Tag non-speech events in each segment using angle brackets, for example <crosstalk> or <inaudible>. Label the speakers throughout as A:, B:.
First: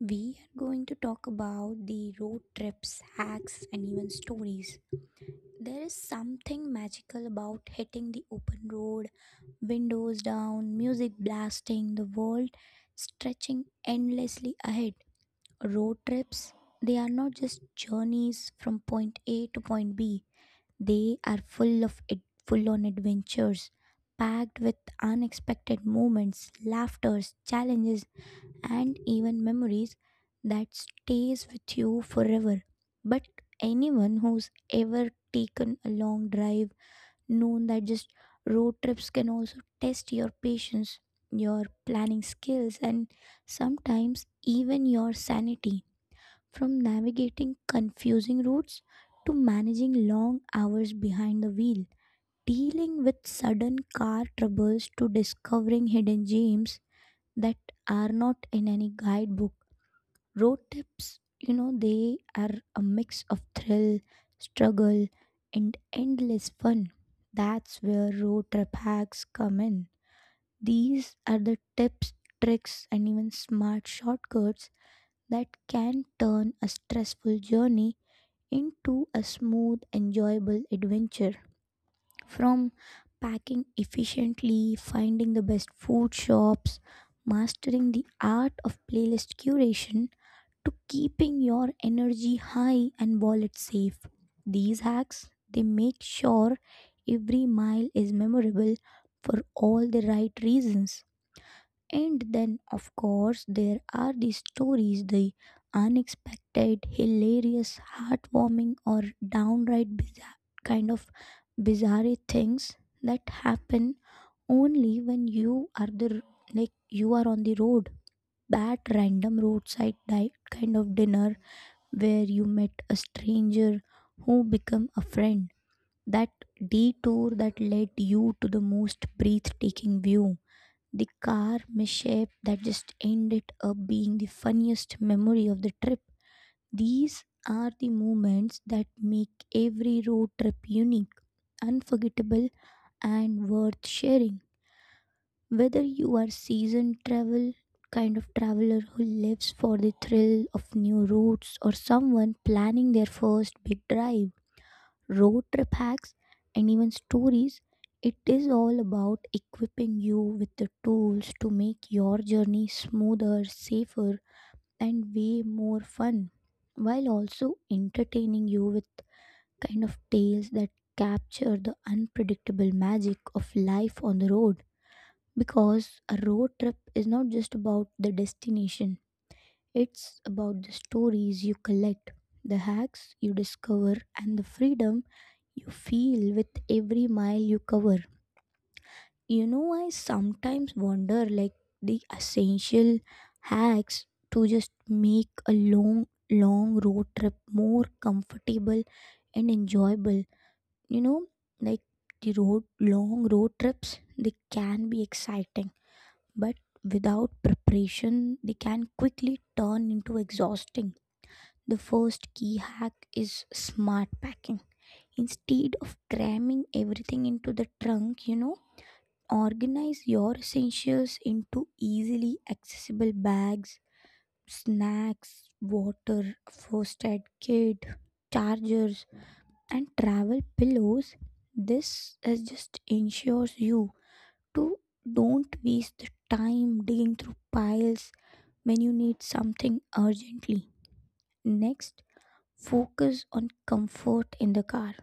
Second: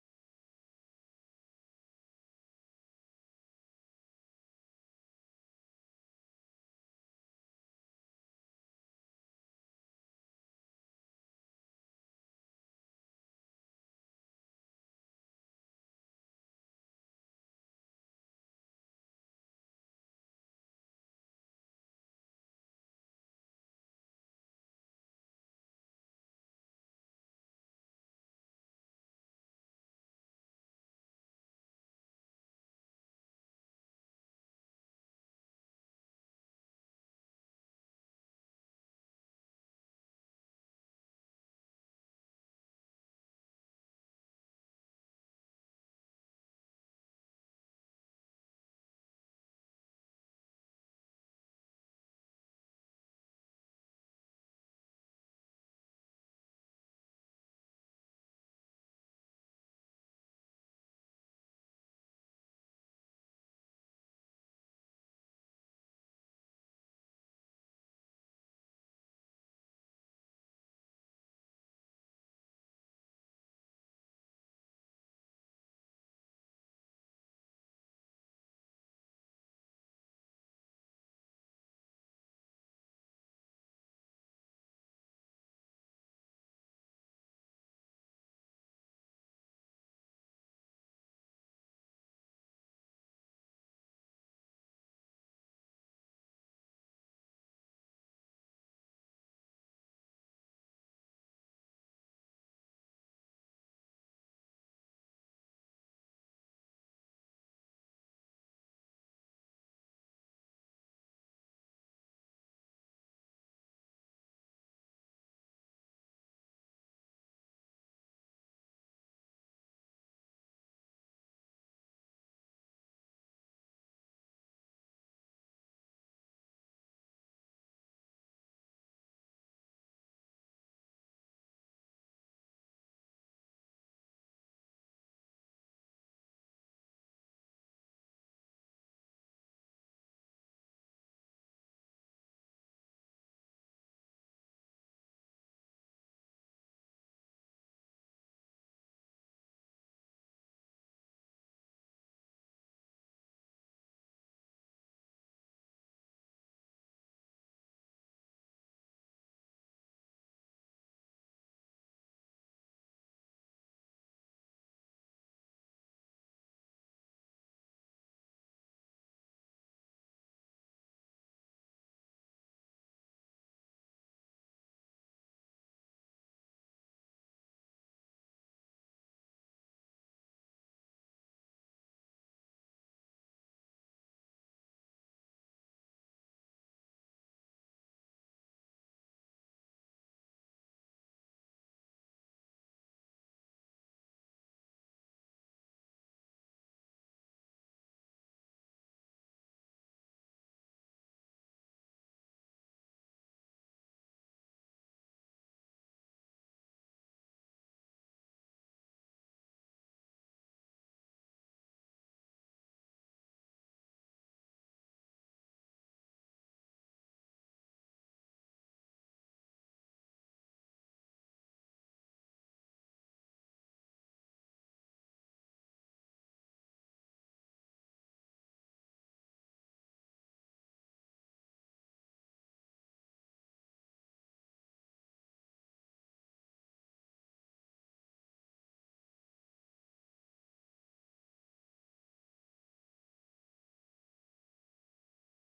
A: we are going to talk about the road trips, hacks, and even stories. There is something magical about hitting the open road, windows down, music blasting, the world stretching endlessly ahead. Road trips, they are not just journeys from point A to point B. They are full of it, full on adventures, packed with unexpected moments, laughters, challenges, and even memories that stays with you forever. But anyone who's ever taken a long drive known that just road trips can also test your patience, your planning skills, and sometimes even your sanity. From navigating confusing routes to managing long hours behind the wheel, dealing with sudden car troubles to discovering hidden gems that are not in any guidebook. Road trips, they are a mix of thrill, struggle, and endless fun. That's where road trip hacks come in. These are the tips, tricks, and even smart shortcuts that can turn a stressful journey into a smooth, enjoyable adventure. From packing efficiently, finding the best food shops, mastering the art of playlist curation, to keeping your energy high and wallet safe. These hacks they make sure every mile is memorable for all the right reasons. And then of course there are the stories, the unexpected, hilarious, heartwarming, or downright bizarre kind of bizarre things that happen only when you are on the road, that random roadside dinner where you met a stranger who became a friend, that detour that led you to the most breathtaking view, the car mishap that just ended up being the funniest memory of the trip. These are the moments that make every road trip unique, unforgettable, and worth sharing. Whether you are seasoned traveler who lives for the thrill of new routes or someone planning their first big drive, road trip hacks and even stories, it is all about equipping you with the tools to make your journey smoother, safer, and way more fun while also entertaining you with kind of tales that capture the unpredictable magic of life on the road. Because a road trip is not just about the destination, it's about the stories you collect, the hacks you discover, and the freedom you feel with every mile you cover. I sometimes wonder the essential hacks to just make a long, long road trip more comfortable and enjoyable. You know, like long road trips, they can be exciting, but without preparation, they can quickly turn into exhausting. The first key hack is smart packing. Instead of cramming everything into the trunk, organize your essentials into easily accessible bags, snacks, water, first aid kit, chargers, and travel pillows. This is just ensures you to don't waste the time digging through piles when you need something urgently. Next, focus on comfort in the car,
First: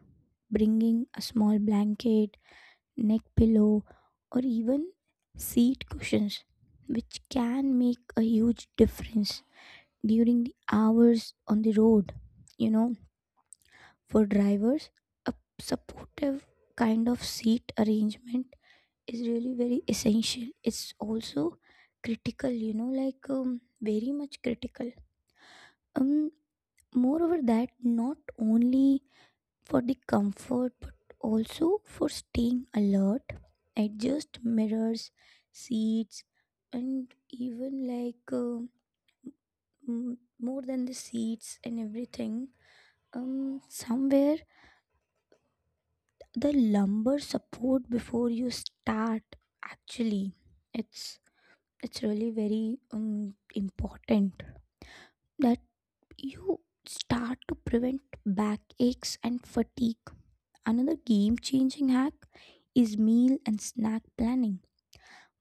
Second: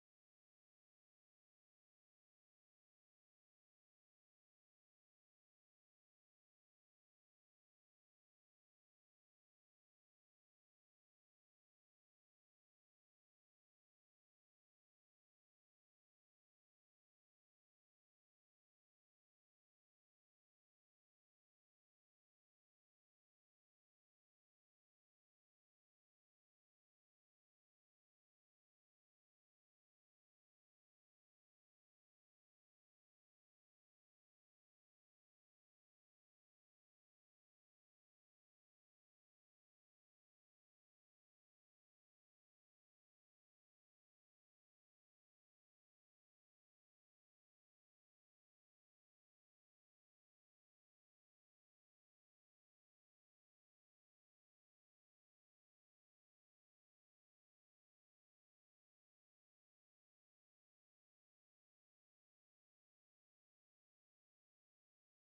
A: bringing a small blanket, neck pillow, or even seat cushions, which can make a huge difference during the hours on the road. You know, for drivers, a supportive kind of seat arrangement is really very essential. It's also critical, very much critical. Um, Moreover, that not only for the comfort but also for staying alert, adjust mirrors, seats, and even more than the seats and everything. Somewhere the lumbar support before you start. Actually, it's it's really very important that you start to prevent backaches and fatigue. Another game changing hack is meal and snack planning.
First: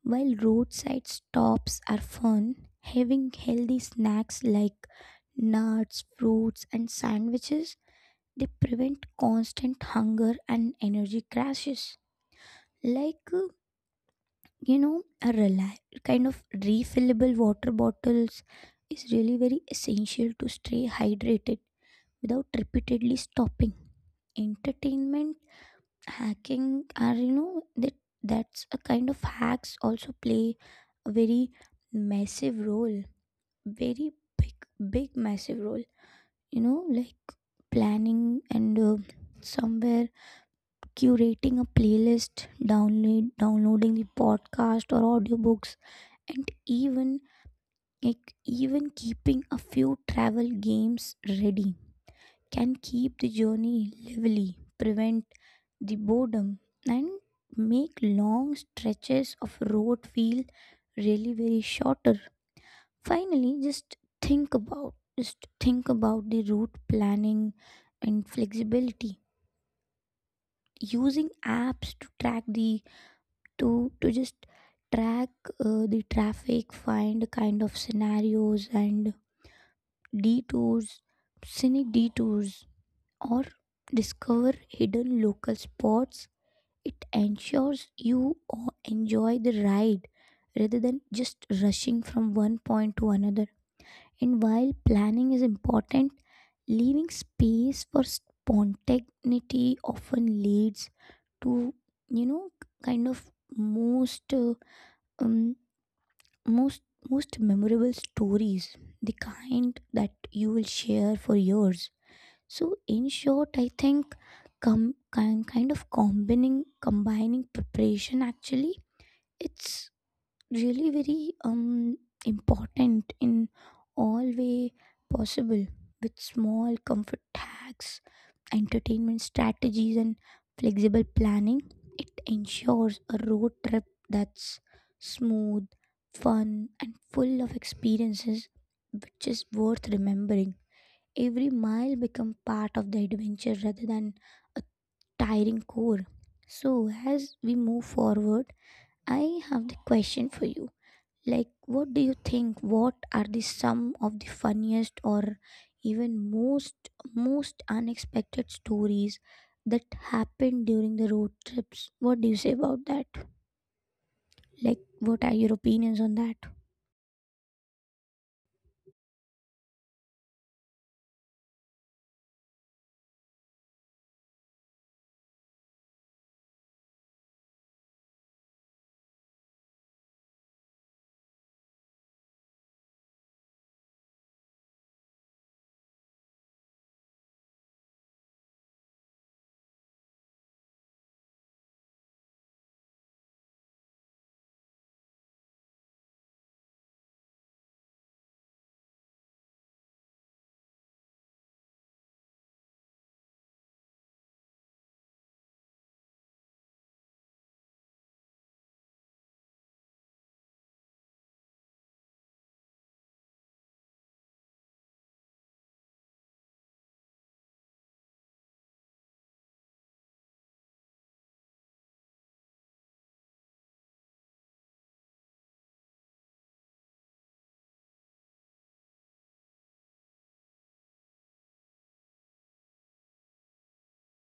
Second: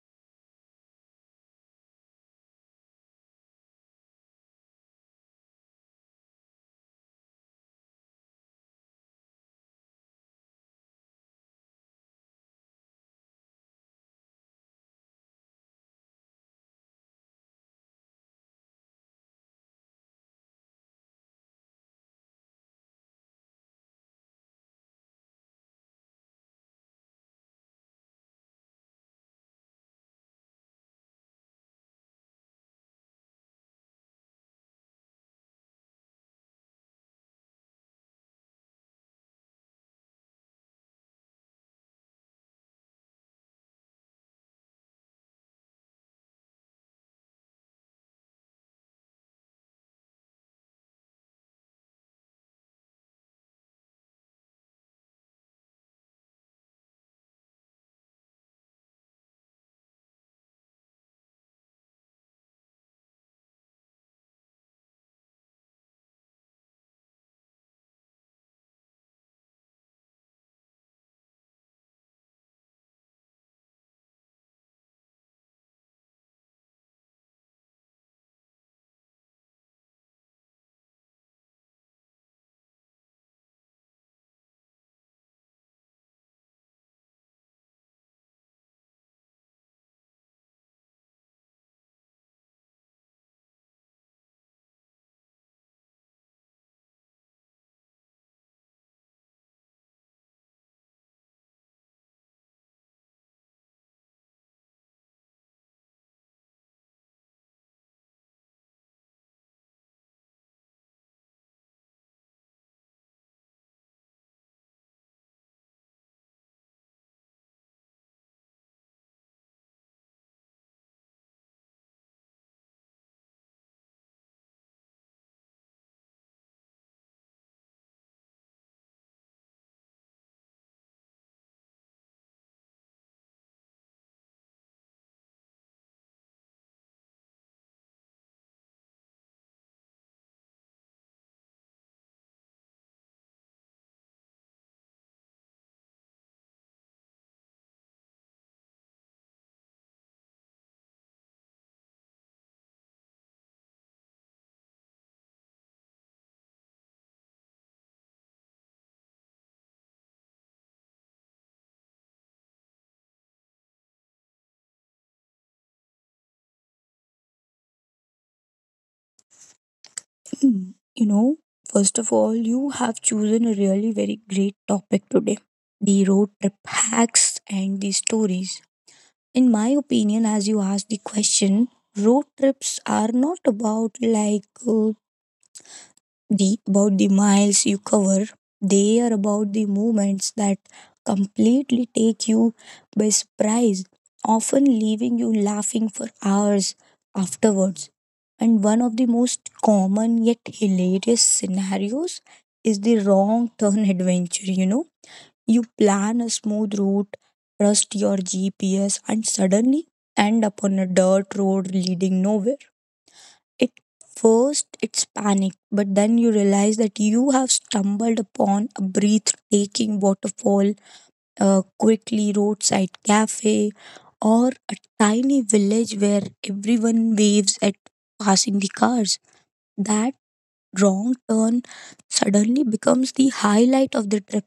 A: While roadside stops are fun, having healthy snacks like nuts, fruits, and sandwiches they prevent constant hunger and energy crashes. Like a reli kind of refillable water bottles is really very essential to stay hydrated without repeatedly stopping. Entertainment hacking are, that that's a kind of hacks also play a very massive role, very big big massive role, like planning and somewhere curating a playlist, downloading the podcast or audiobooks, and even keeping a few travel games ready can keep the journey lively, prevent the boredom, and make long stretches of road feel really very shorter. Finally, just think about the route planning and flexibility, using apps to just track the traffic, find kind of scenarios and detours scenic detours, or discover hidden local spots. It ensures you enjoy the ride rather than just rushing from one point to another. And while planning is important, leaving space for spontaneity often leads to you know kind of most uh, um, most most memorable stories, the kind that you will share for years. So in short, I think combining preparation, actually it's really very important in all way possible, with small comfort hacks, entertainment strategies, and flexible planning. It ensures a road trip that's smooth, fun, and full of experiences, which is worth remembering. Every mile become part of the adventure rather than a tiring chore. So as we move forward, I have the question for you. Like, what do you think, what are the some of the funniest or even most unexpected stories that happened during the road trips? What do you say about that? Like, what are your opinions on that?
B: Hmm. You know, First of all, you have chosen a really very great topic today, the road trip hacks and the stories. In my opinion, as you asked the question, road trips are not about like the about the miles you cover. They are about the moments that completely take you by surprise, often leaving you laughing for hours afterwards. And one of the most common yet hilarious scenarios is the wrong turn <laughs> adventure, you know. You plan a smooth route, trust your GPS, and suddenly end up on a dirt road leading nowhere. At first, it's panic, but then you realize that you have stumbled upon a breathtaking waterfall, a quickly roadside cafe, or a tiny village where everyone waves at passing the cars. That wrong turn suddenly becomes the highlight of the trip.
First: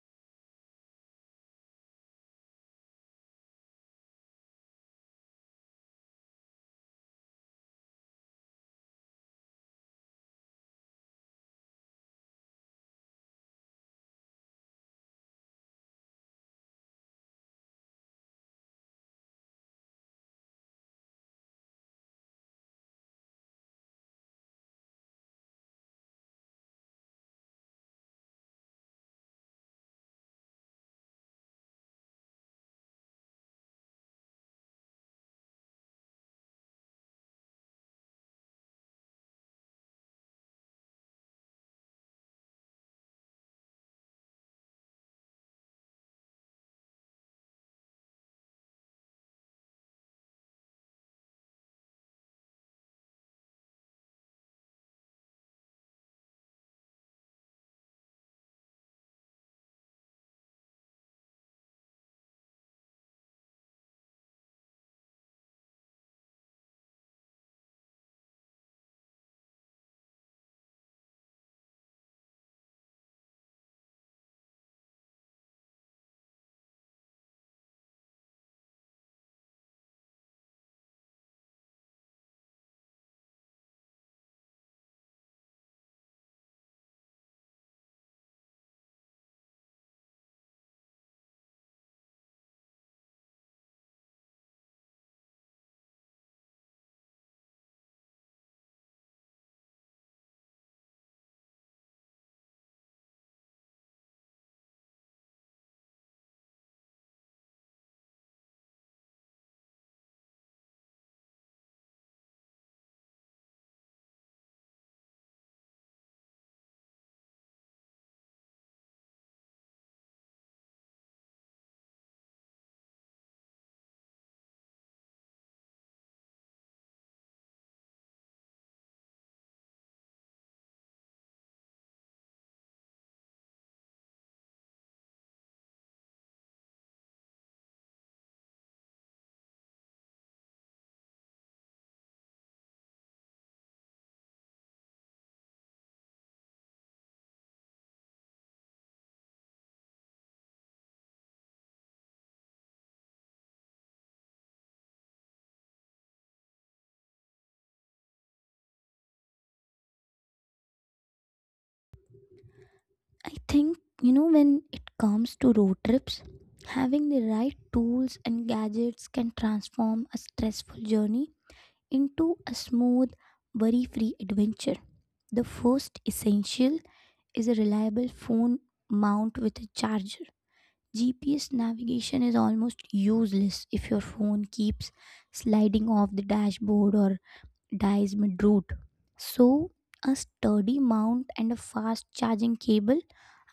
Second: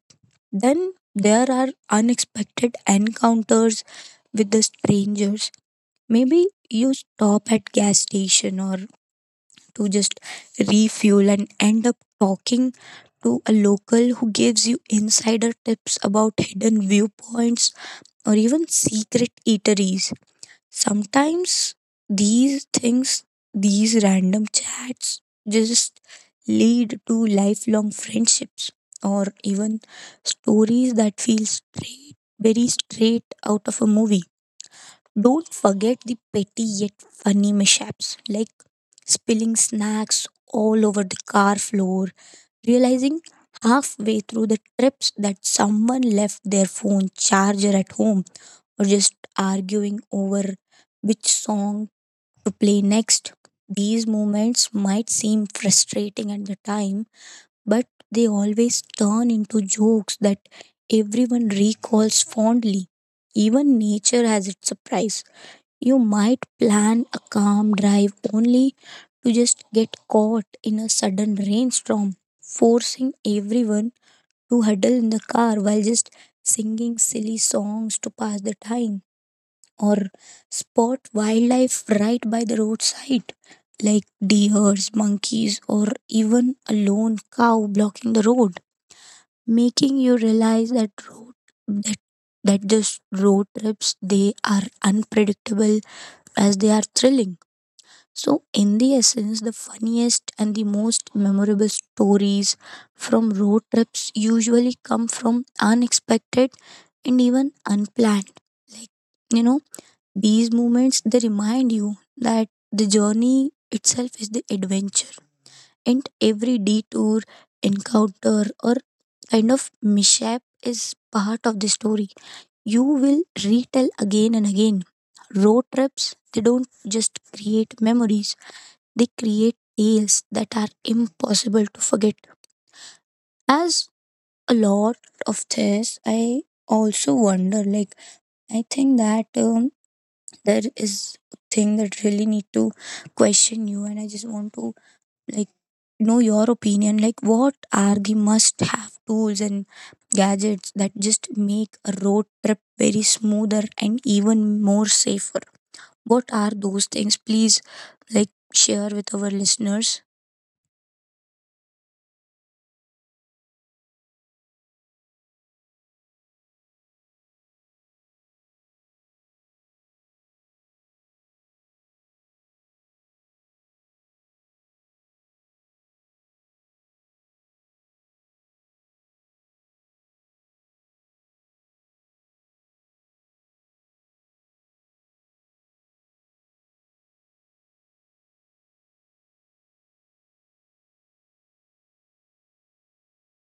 B: Then there are unexpected encounters with the strangers. Maybe you stop at gas station or to just refuel and end up talking to a local who gives you insider tips about hidden viewpoints or even secret eateries. Sometimes these things, these random chats just lead to lifelong friendships or even stories that feel straight, very straight out of a movie. Don't forget the petty yet funny mishaps like spilling snacks all over the car floor, realizing halfway through the trips that someone left their phone charger at home, or just arguing over which song to play next. These moments might seem frustrating at the time, but they always turn into jokes that everyone recalls fondly. Even nature has its surprise. You might plan a calm drive only to just get caught in a sudden rainstorm, forcing everyone to huddle in the car while just singing silly songs to pass the time, or spot wildlife right by the roadside, like deers, monkeys, or even a lone cow blocking the road, making you realize that that this road trips they are unpredictable as they are thrilling. So, in the essence, the funniest and the most memorable stories from road trips usually come from unexpected and even unplanned. Like, you know, these moments they remind you that the journey itself is the adventure, and every detour, encounter, or kind of mishap is part of the story. You will retell again and again. Road trips, they don't just create memories, they create tales that are impossible to forget. As a lot of this, I also wonder like, I think that there is a thing that really need to question you, and I just want to like know your opinion, like what are the must have tools and gadgets that just make a road trip very smoother and even more safer. What are those things, please, like share with our listeners.
A: I think, when it comes to road trips, having the right tools and gadgets can transform a stressful journey into a smooth, worry free adventure. The first essential is a reliable phone mount with a charger. GPS navigation is almost useless if your phone keeps sliding off the dashboard or dies mid-route. So, a sturdy mount and a fast charging cable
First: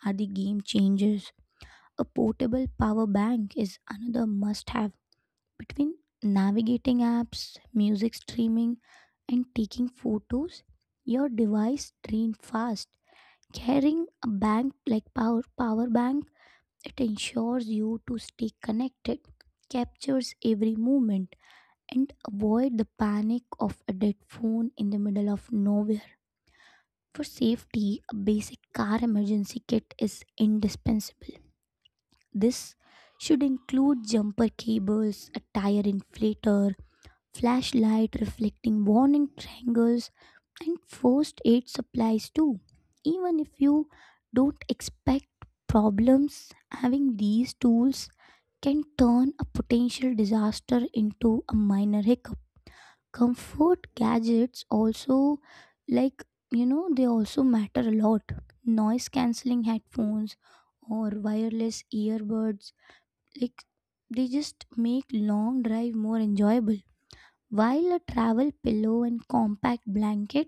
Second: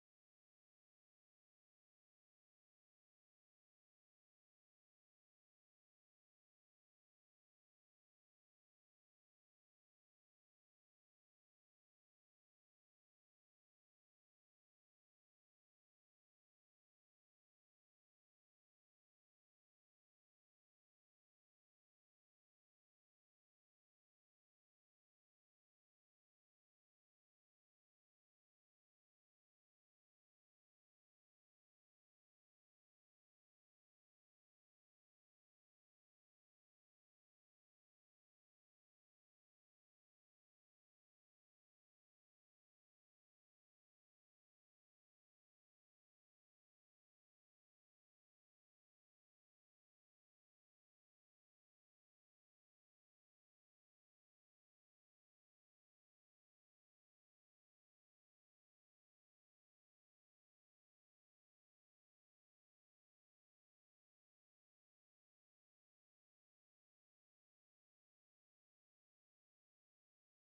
A: are the game changers. A portable power bank is another must have. Between navigating apps, music streaming, and taking photos, your device drains fast. Carrying a bank like power power bank, it ensures you to stay connected, captures every movement, and avoid the panic of a dead phone in the middle of nowhere. For safety, a basic car emergency kit is indispensable. This should include jumper cables, a tire inflator, flashlight reflecting warning triangles, and first aid supplies too. Even if you don't expect problems, having these tools can turn a potential disaster into a minor hiccup. Comfort gadgets also, like they also matter a lot. Noise cancelling headphones or wireless earbuds, like, they just make long drive more enjoyable, while a travel pillow and compact blanket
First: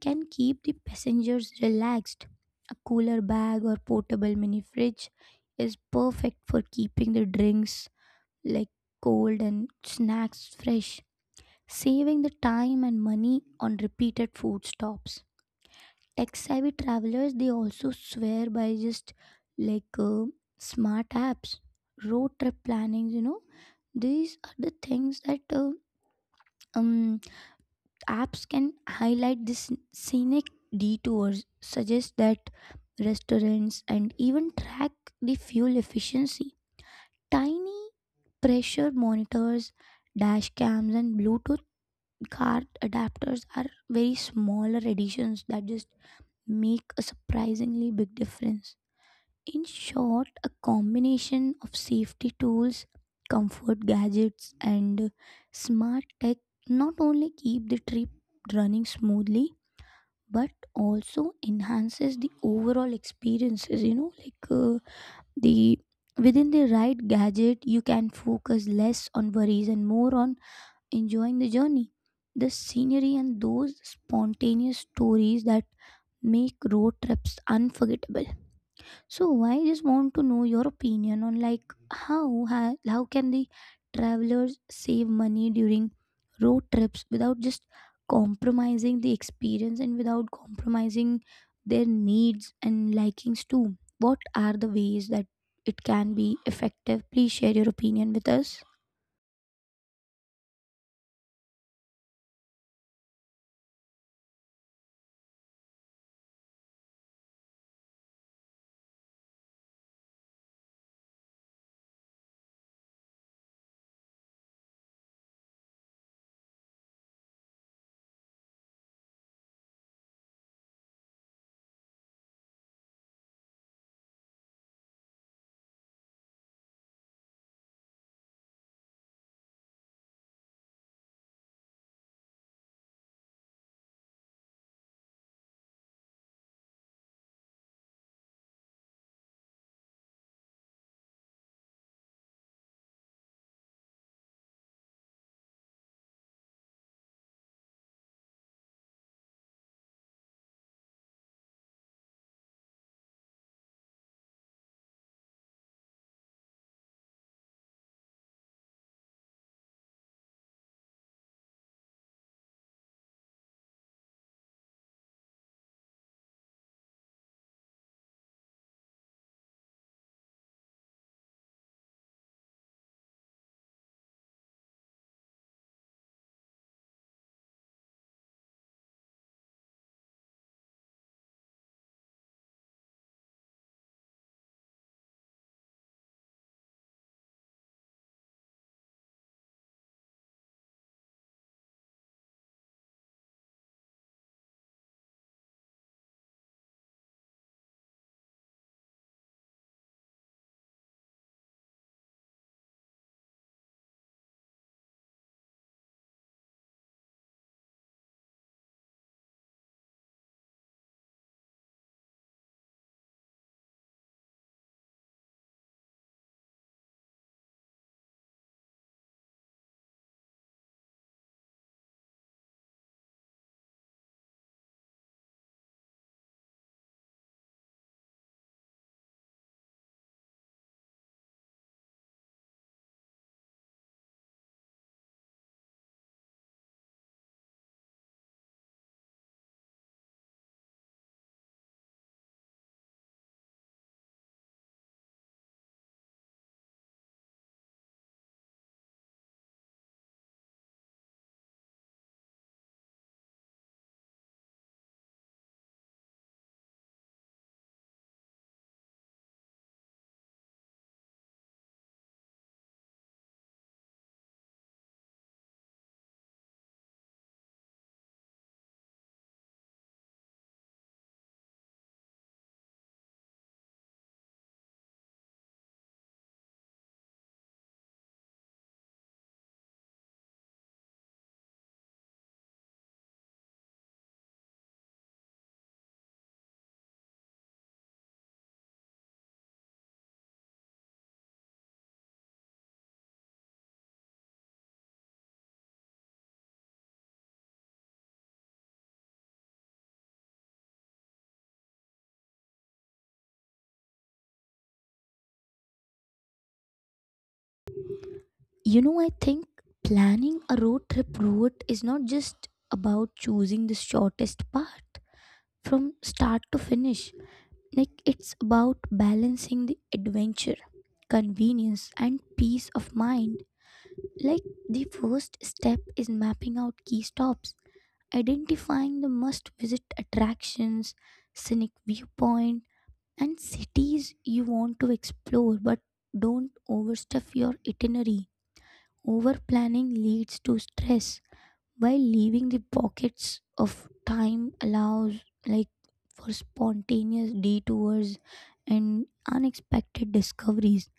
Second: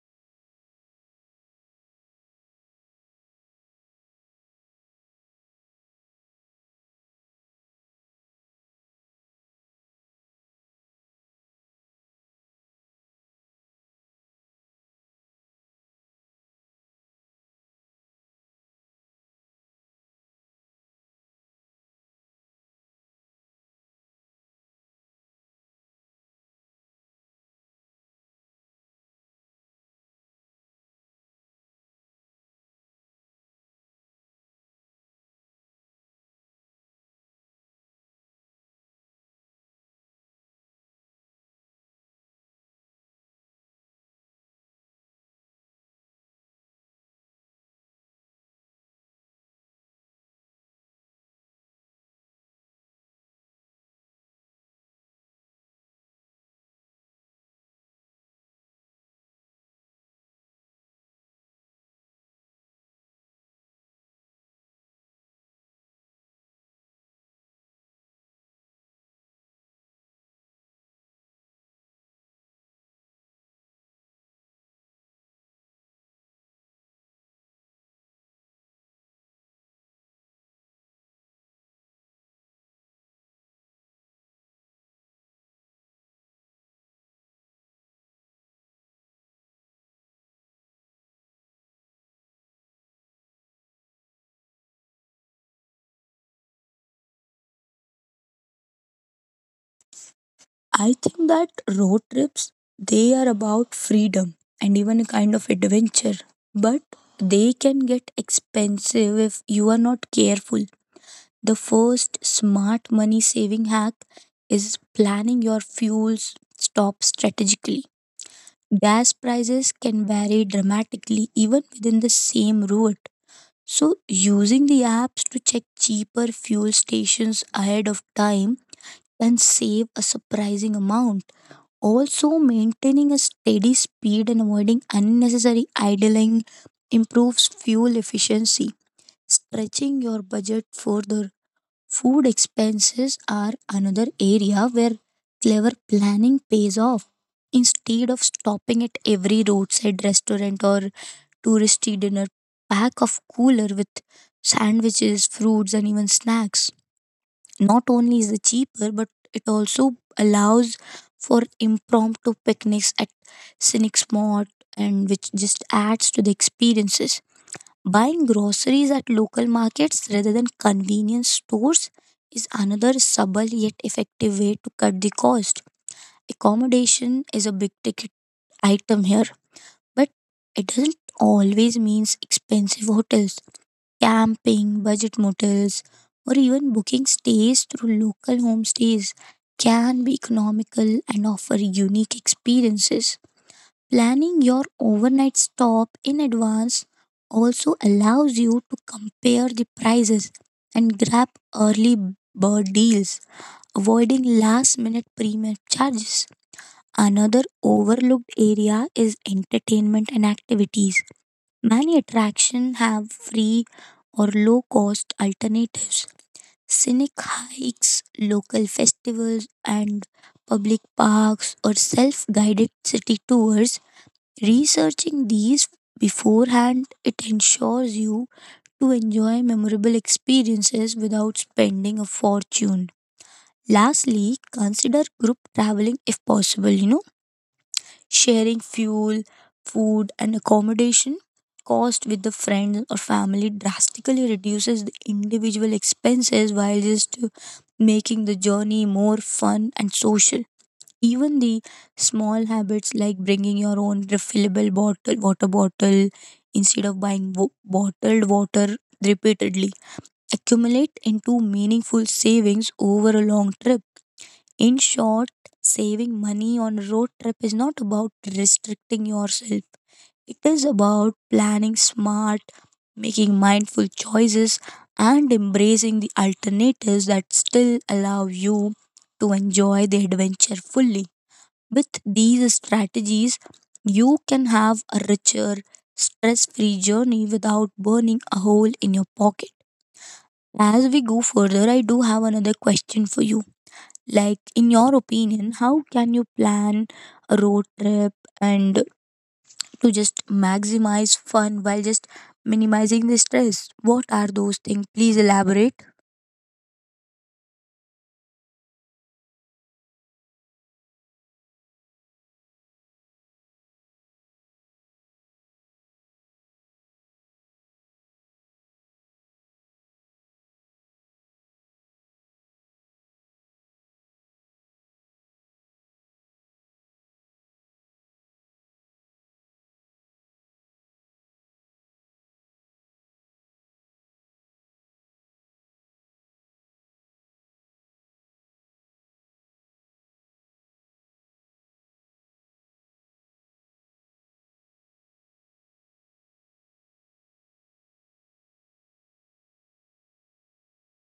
A: can keep the passengers relaxed. A cooler bag or portable mini fridge is perfect for keeping the drinks, like, cold and snacks fresh, saving the time and money on repeated food stops. Tech savvy travelers they also swear by just like smart apps, road trip planning. These are the things that um apps can highlight this scenic detours, suggest that restaurants, and even track the fuel efficiency. Tiny pressure monitors, dash cams, and Bluetooth card adapters are very smaller additions that just make a surprisingly big difference. In short, a combination of safety tools, comfort gadgets, and smart tech not only keep the trip running smoothly but also enhances the overall experiences. You know like uh, the within the right gadget you can focus less on worries and more on enjoying the journey, the scenery, and those spontaneous stories that make road trips unforgettable. So I just want to know your opinion on, like, how how can the travelers save money during road trips without just compromising the experience and without compromising their needs and likings too. What are the ways that it can be effective? Please share your opinion with us.
B: I think that road trips, they are about freedom and even a kind of adventure, but they can get expensive if you are not careful. The first smart money saving hack is planning your stop strategically. Gas prices can vary dramatically even within the same route. So, using the apps to check cheaper fuel stations ahead of time can save a surprising amount. Also, maintaining a steady speed and avoiding unnecessary idling improves fuel efficiency. Stretching your budget for the food expenses are another area where clever planning pays off. Instead of stopping at every roadside restaurant or touristy dinner, pack of cooler with sandwiches, fruits, and even snacks. Not only is it cheaper, but it also allows for impromptu picnics at scenic spot and which just adds to the experiences. Buying groceries at local markets rather than convenience stores is another subtle yet effective way to cut the cost. Accommodation is a big ticket item here, but it doesn't always means expensive hotels. Camping, budget motels, or even booking stays through local homestays can be economical and offer unique experiences. Planning your overnight stop in advance also allows you to compare the prices and grab early bird deals, avoiding last minute premium charges. Another overlooked area is entertainment and activities. Many attractions have free or low cost alternatives. Scenic hikes, local festivals, and public parks or self guided city tours. Researching these beforehand, it ensures you to enjoy memorable experiences without spending a fortune. Lastly, consider group traveling if possible, you know, sharing fuel, food, and accommodation cost with the friends or family drastically reduces the individual expenses while just making the journey more fun and social. Even the small habits like bringing your own refillable bottle, water bottle instead of buying bottled water repeatedly accumulate into meaningful savings over a long trip. In short, saving money on a road trip is not about restricting yourself. It is about planning smart, making mindful choices, and embracing the alternatives that still allow you to enjoy the adventure fully. With these strategies, you can have a richer, stress free journey without burning a hole in your pocket. As we go further, I do have another question for you. Like, in your opinion, how can you plan a road trip and to just maximize fun while just minimizing the stress? What are those things? Please elaborate.
A: I think planning a road trip route is not just about choosing the shortest path from start to finish. Like, it's about balancing the adventure, convenience, and peace of mind. Like, the first step is mapping out key stops, identifying the must visit attractions, scenic viewpoint, and cities you want to explore, but don't overstuff your itinerary. Over planning leads to stress, while leaving the pockets of time allows, like, for spontaneous detours and unexpected discoveries,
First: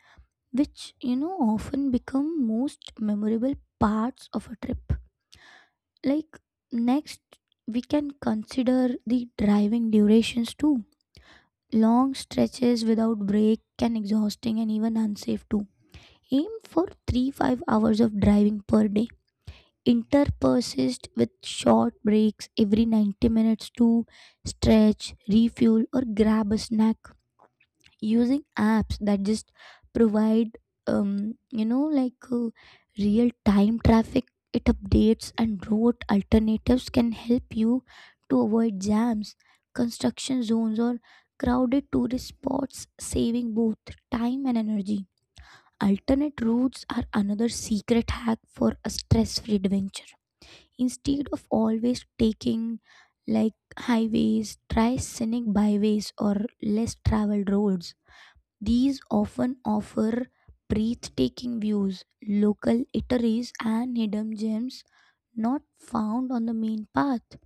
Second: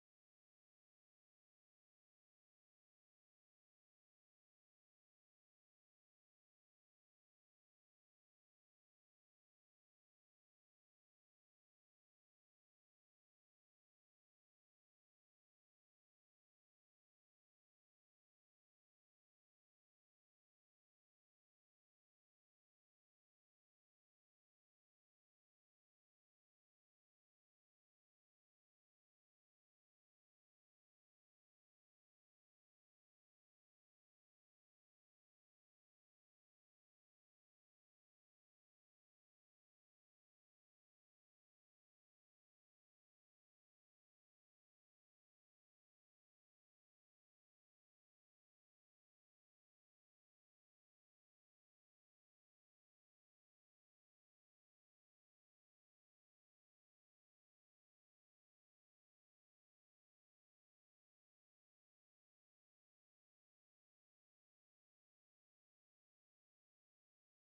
A: which often become most memorable parts of a trip. Like, next we can consider the driving durations too. Long stretches without break can exhausting and even unsafe too. Aim for 3 5 hours of driving per day interpersist with short breaks every 90 minutes to stretch, refuel, or grab a snack. Using apps that just provide, like, real time traffic, it updates and route alternatives can help you to avoid jams, construction zones, or crowded tourist spots, saving both time and energy. Alternate routes are another secret hack for a stress free adventure. Instead of always taking like highways, try scenic byways or less traveled roads. These often offer breathtaking views, local eateries, and hidden gems not found on the main path.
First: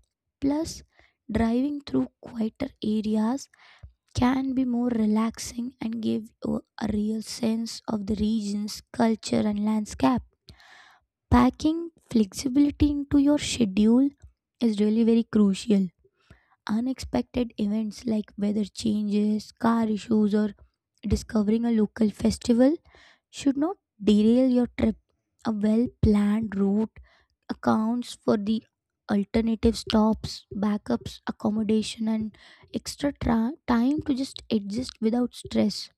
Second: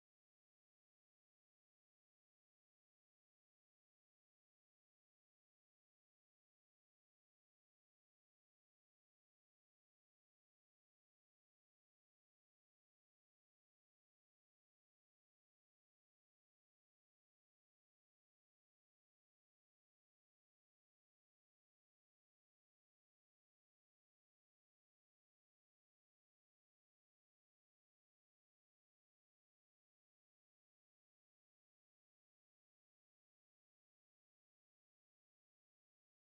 A: Plus, driving through quieter areas can be more relaxing and give you a real sense of the region's culture and landscape. Packing flexibility into your schedule is really very crucial. Unexpected events like weather changes, car issues, or discovering a local festival should not derail your trip. A well planned route accounts for the alternative stops, backups, accommodation, and time to just adjust without stress.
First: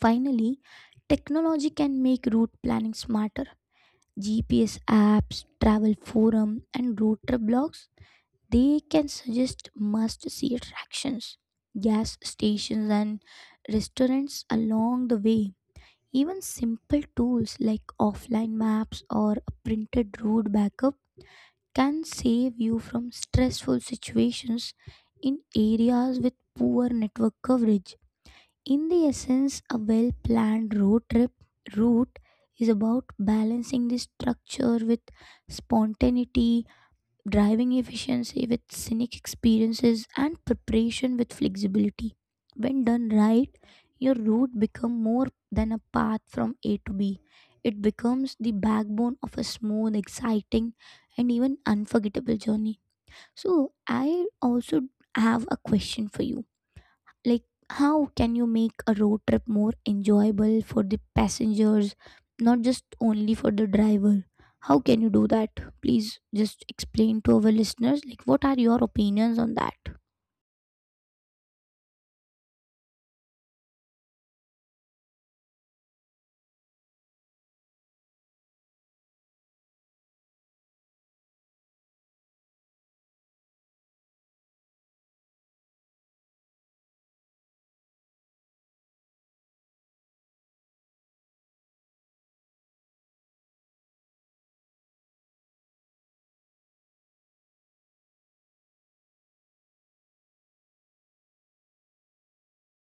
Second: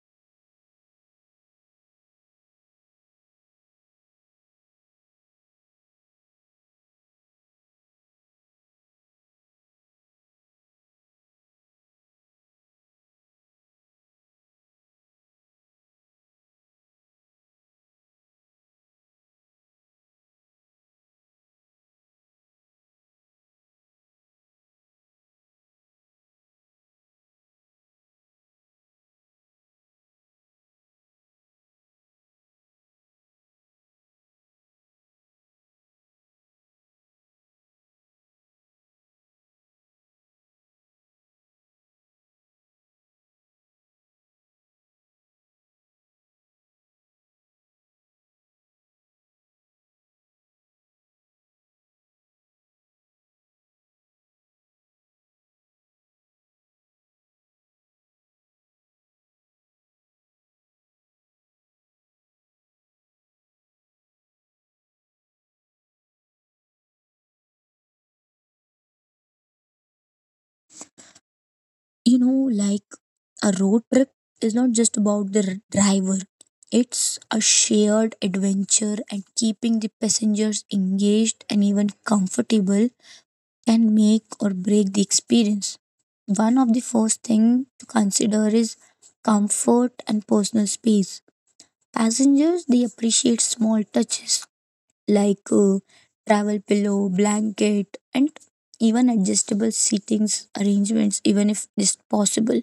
A: Finally, technology can make route planning smarter. GPS apps, travel forum, and road trip blogs, they can suggest must-see attractions, gas stations, and restaurants along the way. Even simple tools like offline maps or a printed road backup can save you from stressful situations in areas with poor network coverage. In the essence, a well planned road trip route is about balancing the structure with spontaneity, driving efficiency with scenic experiences, and preparation with flexibility. When done right, your route becomes more than a path from A to B. It becomes the backbone of a smooth, exciting, and even unforgettable journey. So, I also have a question for you, like, how can you make a road trip more enjoyable for the passengers, not just only for the driver? How can you do that? Please just explain to our listeners, like, what are your opinions on that?
B: You know, like a road trip is not just about the driver. It's a shared adventure, and keeping the passengers engaged and even comfortable can make or break the experience. One of the first thing to consider is comfort and personal space. Passengers, they appreciate small touches like travel pillow blanket and even adjustable seatings arrangements even if this possible.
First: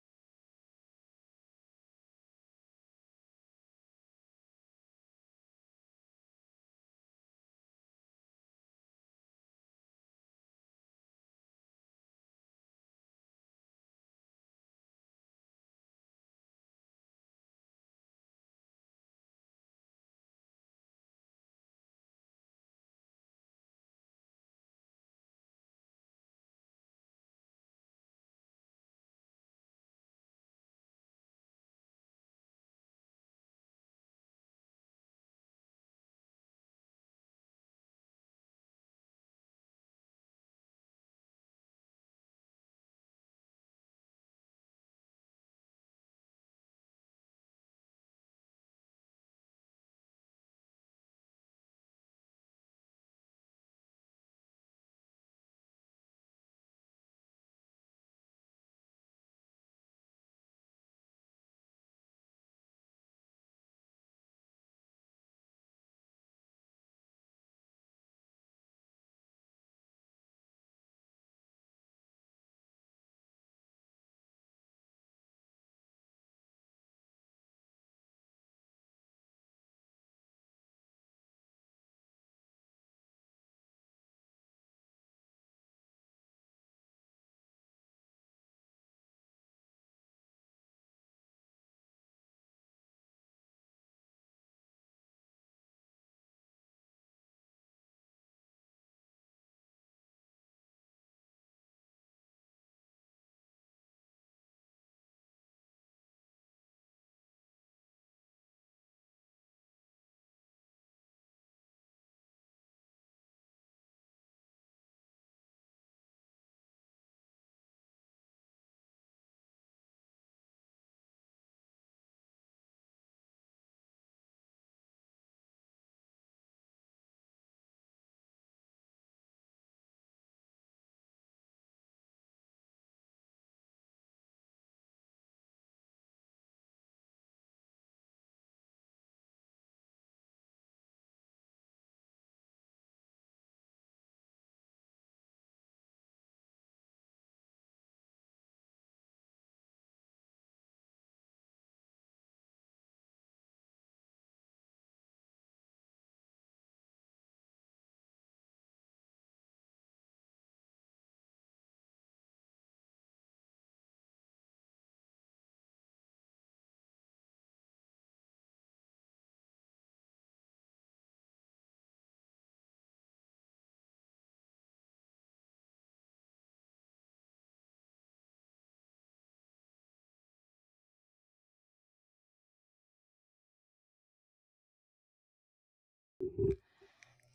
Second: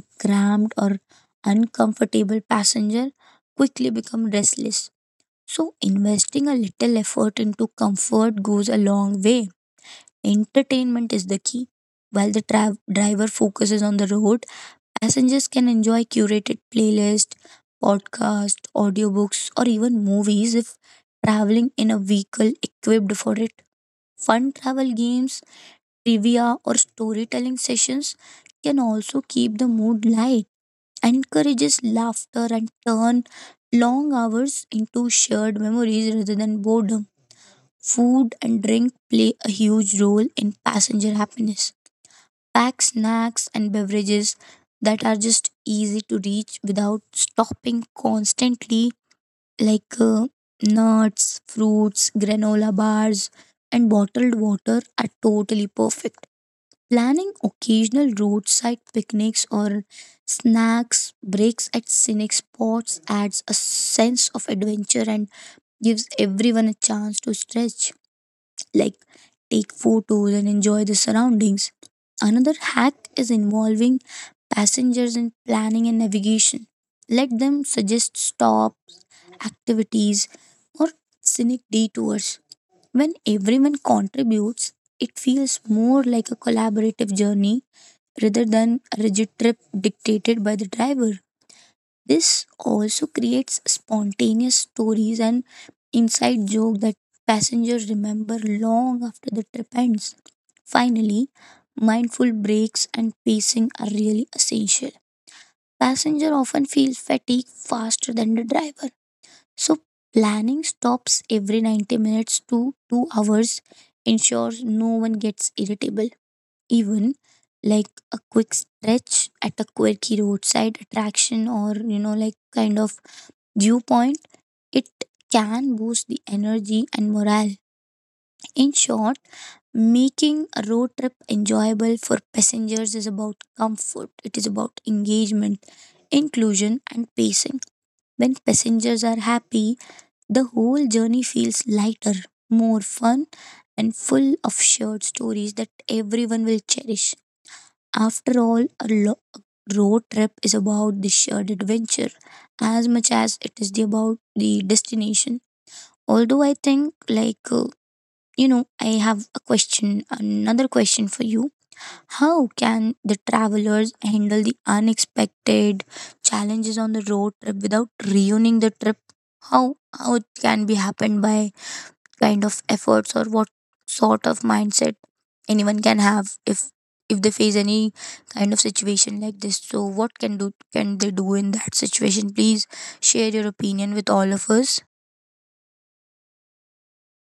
B: A cramped or uncomfortable passenger quickly become restless. So, investing a little effort into comfort goes a long way. Entertainment is the key. While the driver focuses on the road, passengers can enjoy curated playlists, podcasts, audiobooks, or even movies if traveling in a vehicle equipped for it. Fun travel games, trivia, or storytelling sessions can also keep the mood light, encourages laughter and turn long hours into shared memories rather than boredom. Food and drink play a huge role in passenger happiness. Pack snacks and beverages that are just easy to reach without stopping constantly, like nuts, fruits, granola bars, and bottled water, are totally perfect. Planning occasional roadside picnics or snacks breaks at scenic spots adds a sense of adventure and gives everyone a chance to stretch, like take photos and enjoy the surroundings. Another hack is involving passengers in planning and navigation. Let them suggest stops, activities, or scenic detours. When everyone contributes, it feels more like a collaborative journey rather than a rigid trip dictated by the driver. This also creates spontaneous stories and inside joke that passengers remember long after the trip ends. Finally, mindful breaks and pacing are really essential. Passenger often feels fatigue faster than the driver, so planning stops every 90 minutes to 2 hours ensures no one gets irritable. Even like a quick stretch at a quirky roadside attraction or you know like kind of dew point, it can boost the energy and morale. In short, making a road trip enjoyable for passengers is about comfort. It is about engagement, inclusion and pacing. When passengers are happy, the whole journey feels lighter, more fun, and full of shared stories that everyone will cherish. After all, a road trip is about the shared adventure as much as it is the about the destination. Although I think, like, uh, I have a question, another question for you. How can the travelers handle the unexpected challenges on the road trip without ruining the trip? How how it can be happened by kind of efforts, or what sort of mindset anyone can have if they face any kind of situation like this? So what can they do in that situation? Please share your opinion with all of us.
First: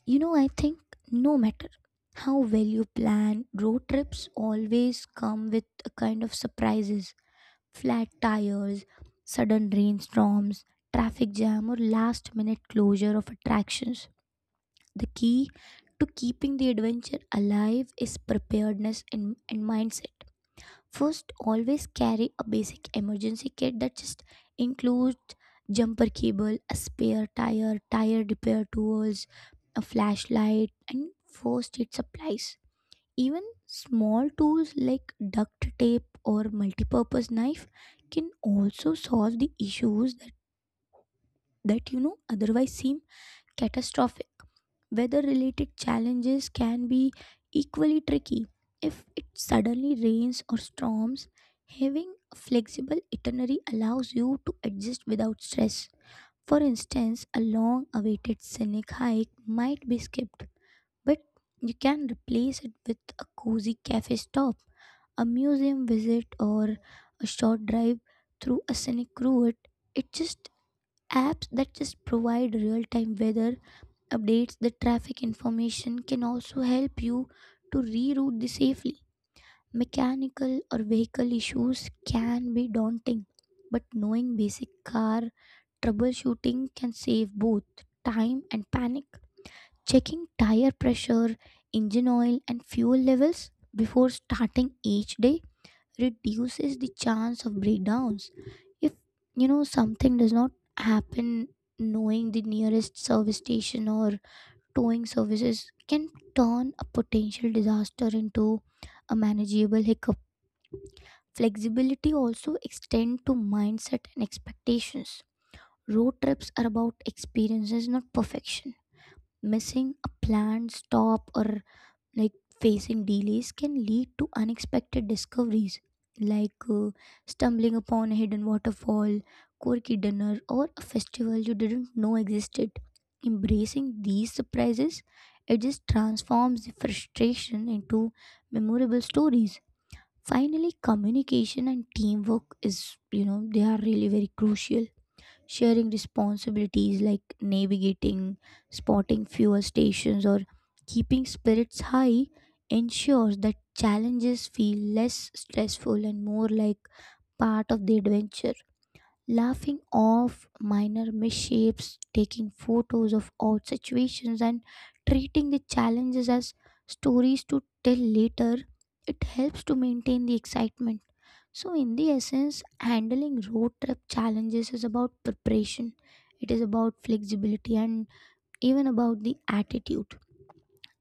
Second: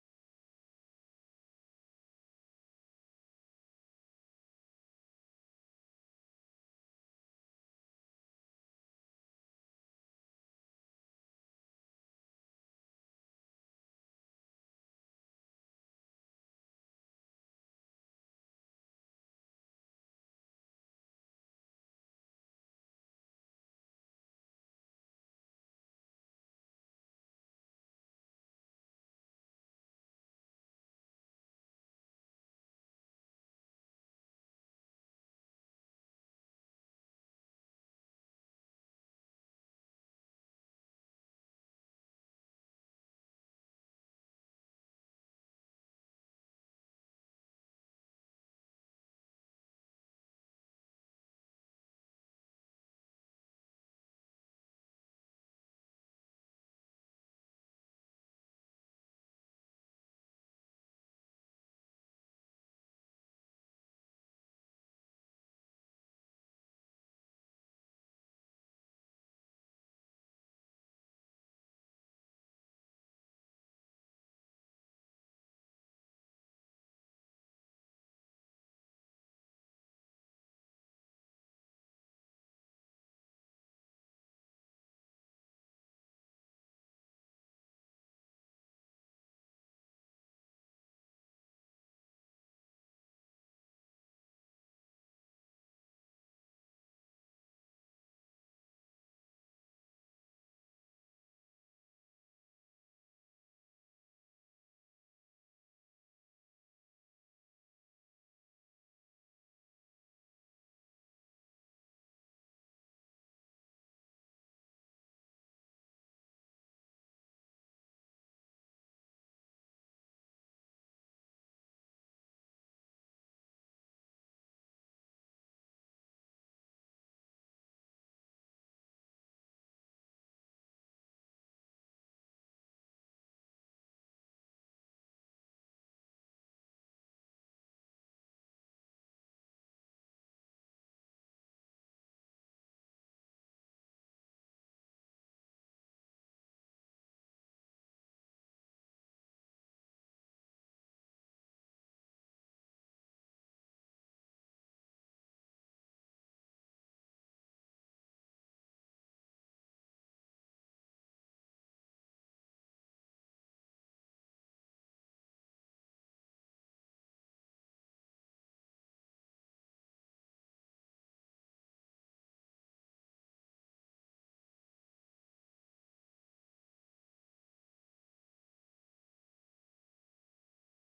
A: You know, I think no matter how well you plan, road trips always come with a kind of surprises: flat tires, sudden rainstorms, traffic jam, or last minute closure of attractions. The key to keeping the adventure alive is preparedness and mindset. First, always carry a basic emergency kit that just includes jumper cable, a spare tire, tire repair tools, a flashlight, and first aid supplies. Even small tools like duct tape or multi-purpose knife can also solve the issues that you know otherwise seem catastrophic. Weather related challenges can be equally tricky. If it suddenly rains or storms, having a flexible itinerary allows you to adjust without stress. For instance, a long awaited scenic hike might be skipped, but you can replace it with a cozy cafe stop, a museum visit, or a short drive through a scenic route. It just apps that just provide real time weather updates, the traffic information can also help you to reroute the safely. Mechanical or vehicle issues can be daunting, but knowing basic car troubleshooting can save both time and panic. Checking tire pressure, engine oil, and fuel levels before starting each day reduces the chance of breakdowns. If you know something does not happen, knowing the nearest service station or towing services can turn a potential disaster into a manageable hiccup. Flexibility also extends to mindset and expectations. Road trips are about experiences, not perfection. Missing a planned stop or like facing delays can lead to unexpected discoveries, like stumbling upon a hidden waterfall, quirky dinner, or a festival you didn't know existed. Embracing these surprises, it just transforms the frustration into memorable stories. Finally, communication and teamwork is, you know, they are really very crucial. Sharing responsibilities like navigating, spotting fuel stations, or keeping spirits high ensures that challenges feel less stressful and more like part of the adventure. Laughing off minor misshapes, taking photos of odd situations, and treating the challenges as stories to tell later, it helps to maintain the excitement. So, in the essence, handling road trip challenges is about preparation, it is about flexibility, and even about the attitude.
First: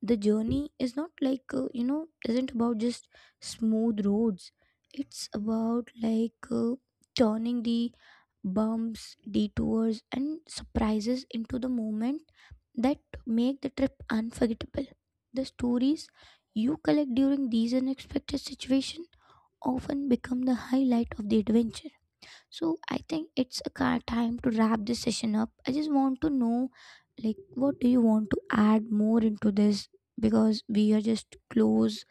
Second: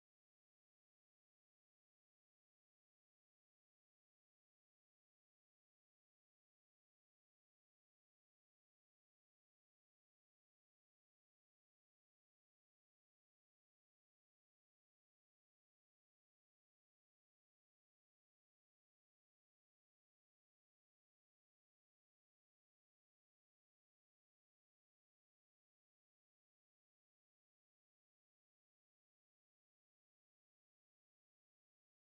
A: The journey is not like, you know, isn't about just smooth roads, it's about like turning the bumps, detours, and surprises into the moment that make the trip unforgettable. The stories you collect during these unexpected situations often become the highlight of the adventure. So I think it's time to wrap this session up. I just want to know, like, what do you want to add more into this? Because we are just close,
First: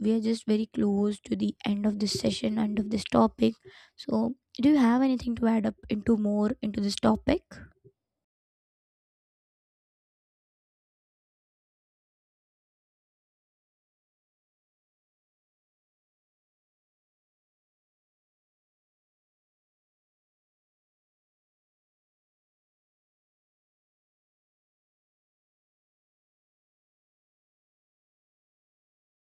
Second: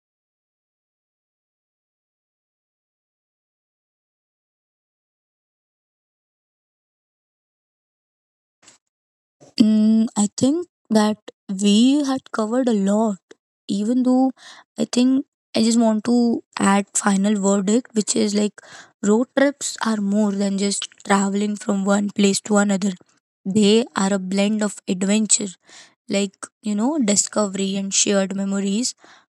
A: we are just very close to the end of this session, end of this topic. So, do you have anything to add up into more into this topic?
B: Mm, I think that we had covered a lot. Even though I think I just want to add final verdict, which is like road trips are more than just traveling from one place to another. They are a blend of adventure, like you know, discovery and shared memories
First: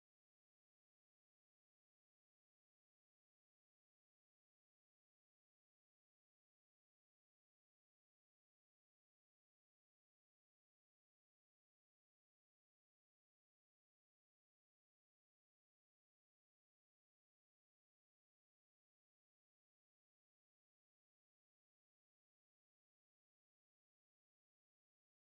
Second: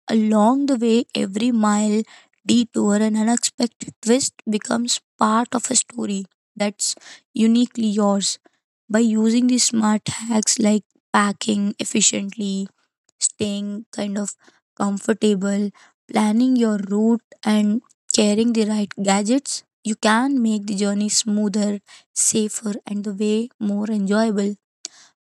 B: along the way. Every mile, detour and unexpected twist becomes part of a story that's uniquely yours. By using these smart hacks like packing efficiently, staying kind of comfortable, planning your route and carrying the right gadgets, you can make the journey smoother, safer and the way more enjoyable.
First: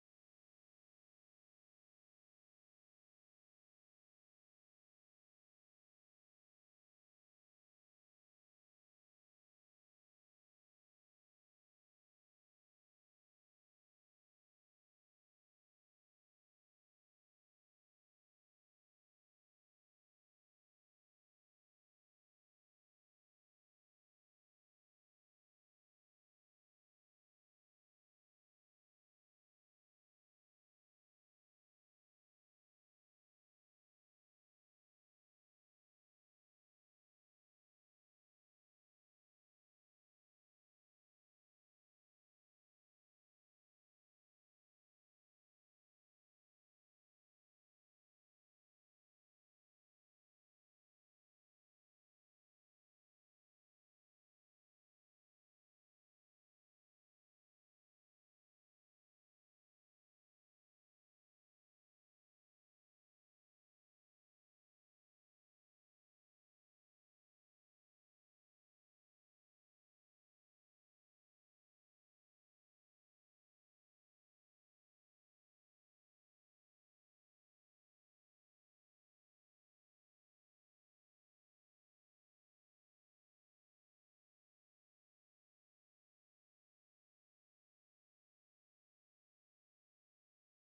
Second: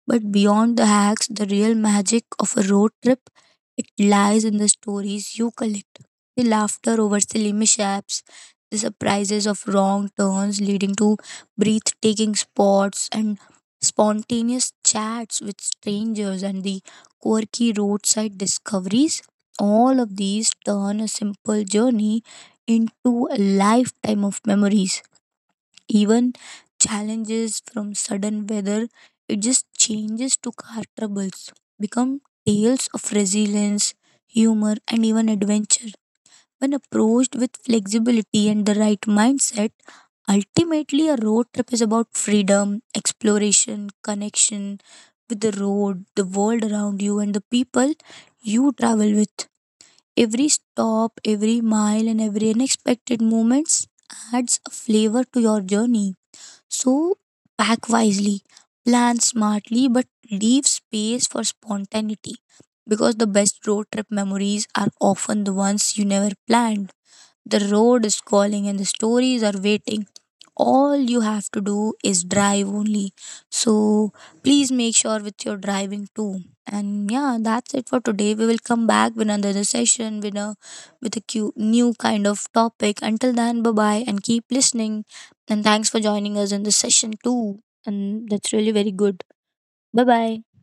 B: But beyond the hacks, the real magic of a road trip, it lies in the stories you collect. The laughter over silly mishaps, the surprises of wrong turns leading to breathtaking spots, and spontaneous chats with strangers, and the quirky roadside discoveries. All of these turn a simple journey into a lifetime of memories. Even challenges from sudden weather, it just changes to car troubles, become tales of resilience, humor, and even adventure. When approached with flexibility and the right mindset, ultimately a road trip is about freedom, exploration, connection with the road, the world around you, and the people you travel with. Every stop, every mile, and every unexpected moments adds a flavor to your journey. So pack wisely, plan smartly, but leave space for spontaneity, because the best road trip memories are often the ones you never planned. The road is calling and the stories are waiting. All you have to do is drive only. So please make sure with your driving too. And yeah, that's it for today. We will come back with another session with a new kind of topic. Until then, bye bye and keep listening. And thanks for joining us in this session too. And that's really very good. Bye bye.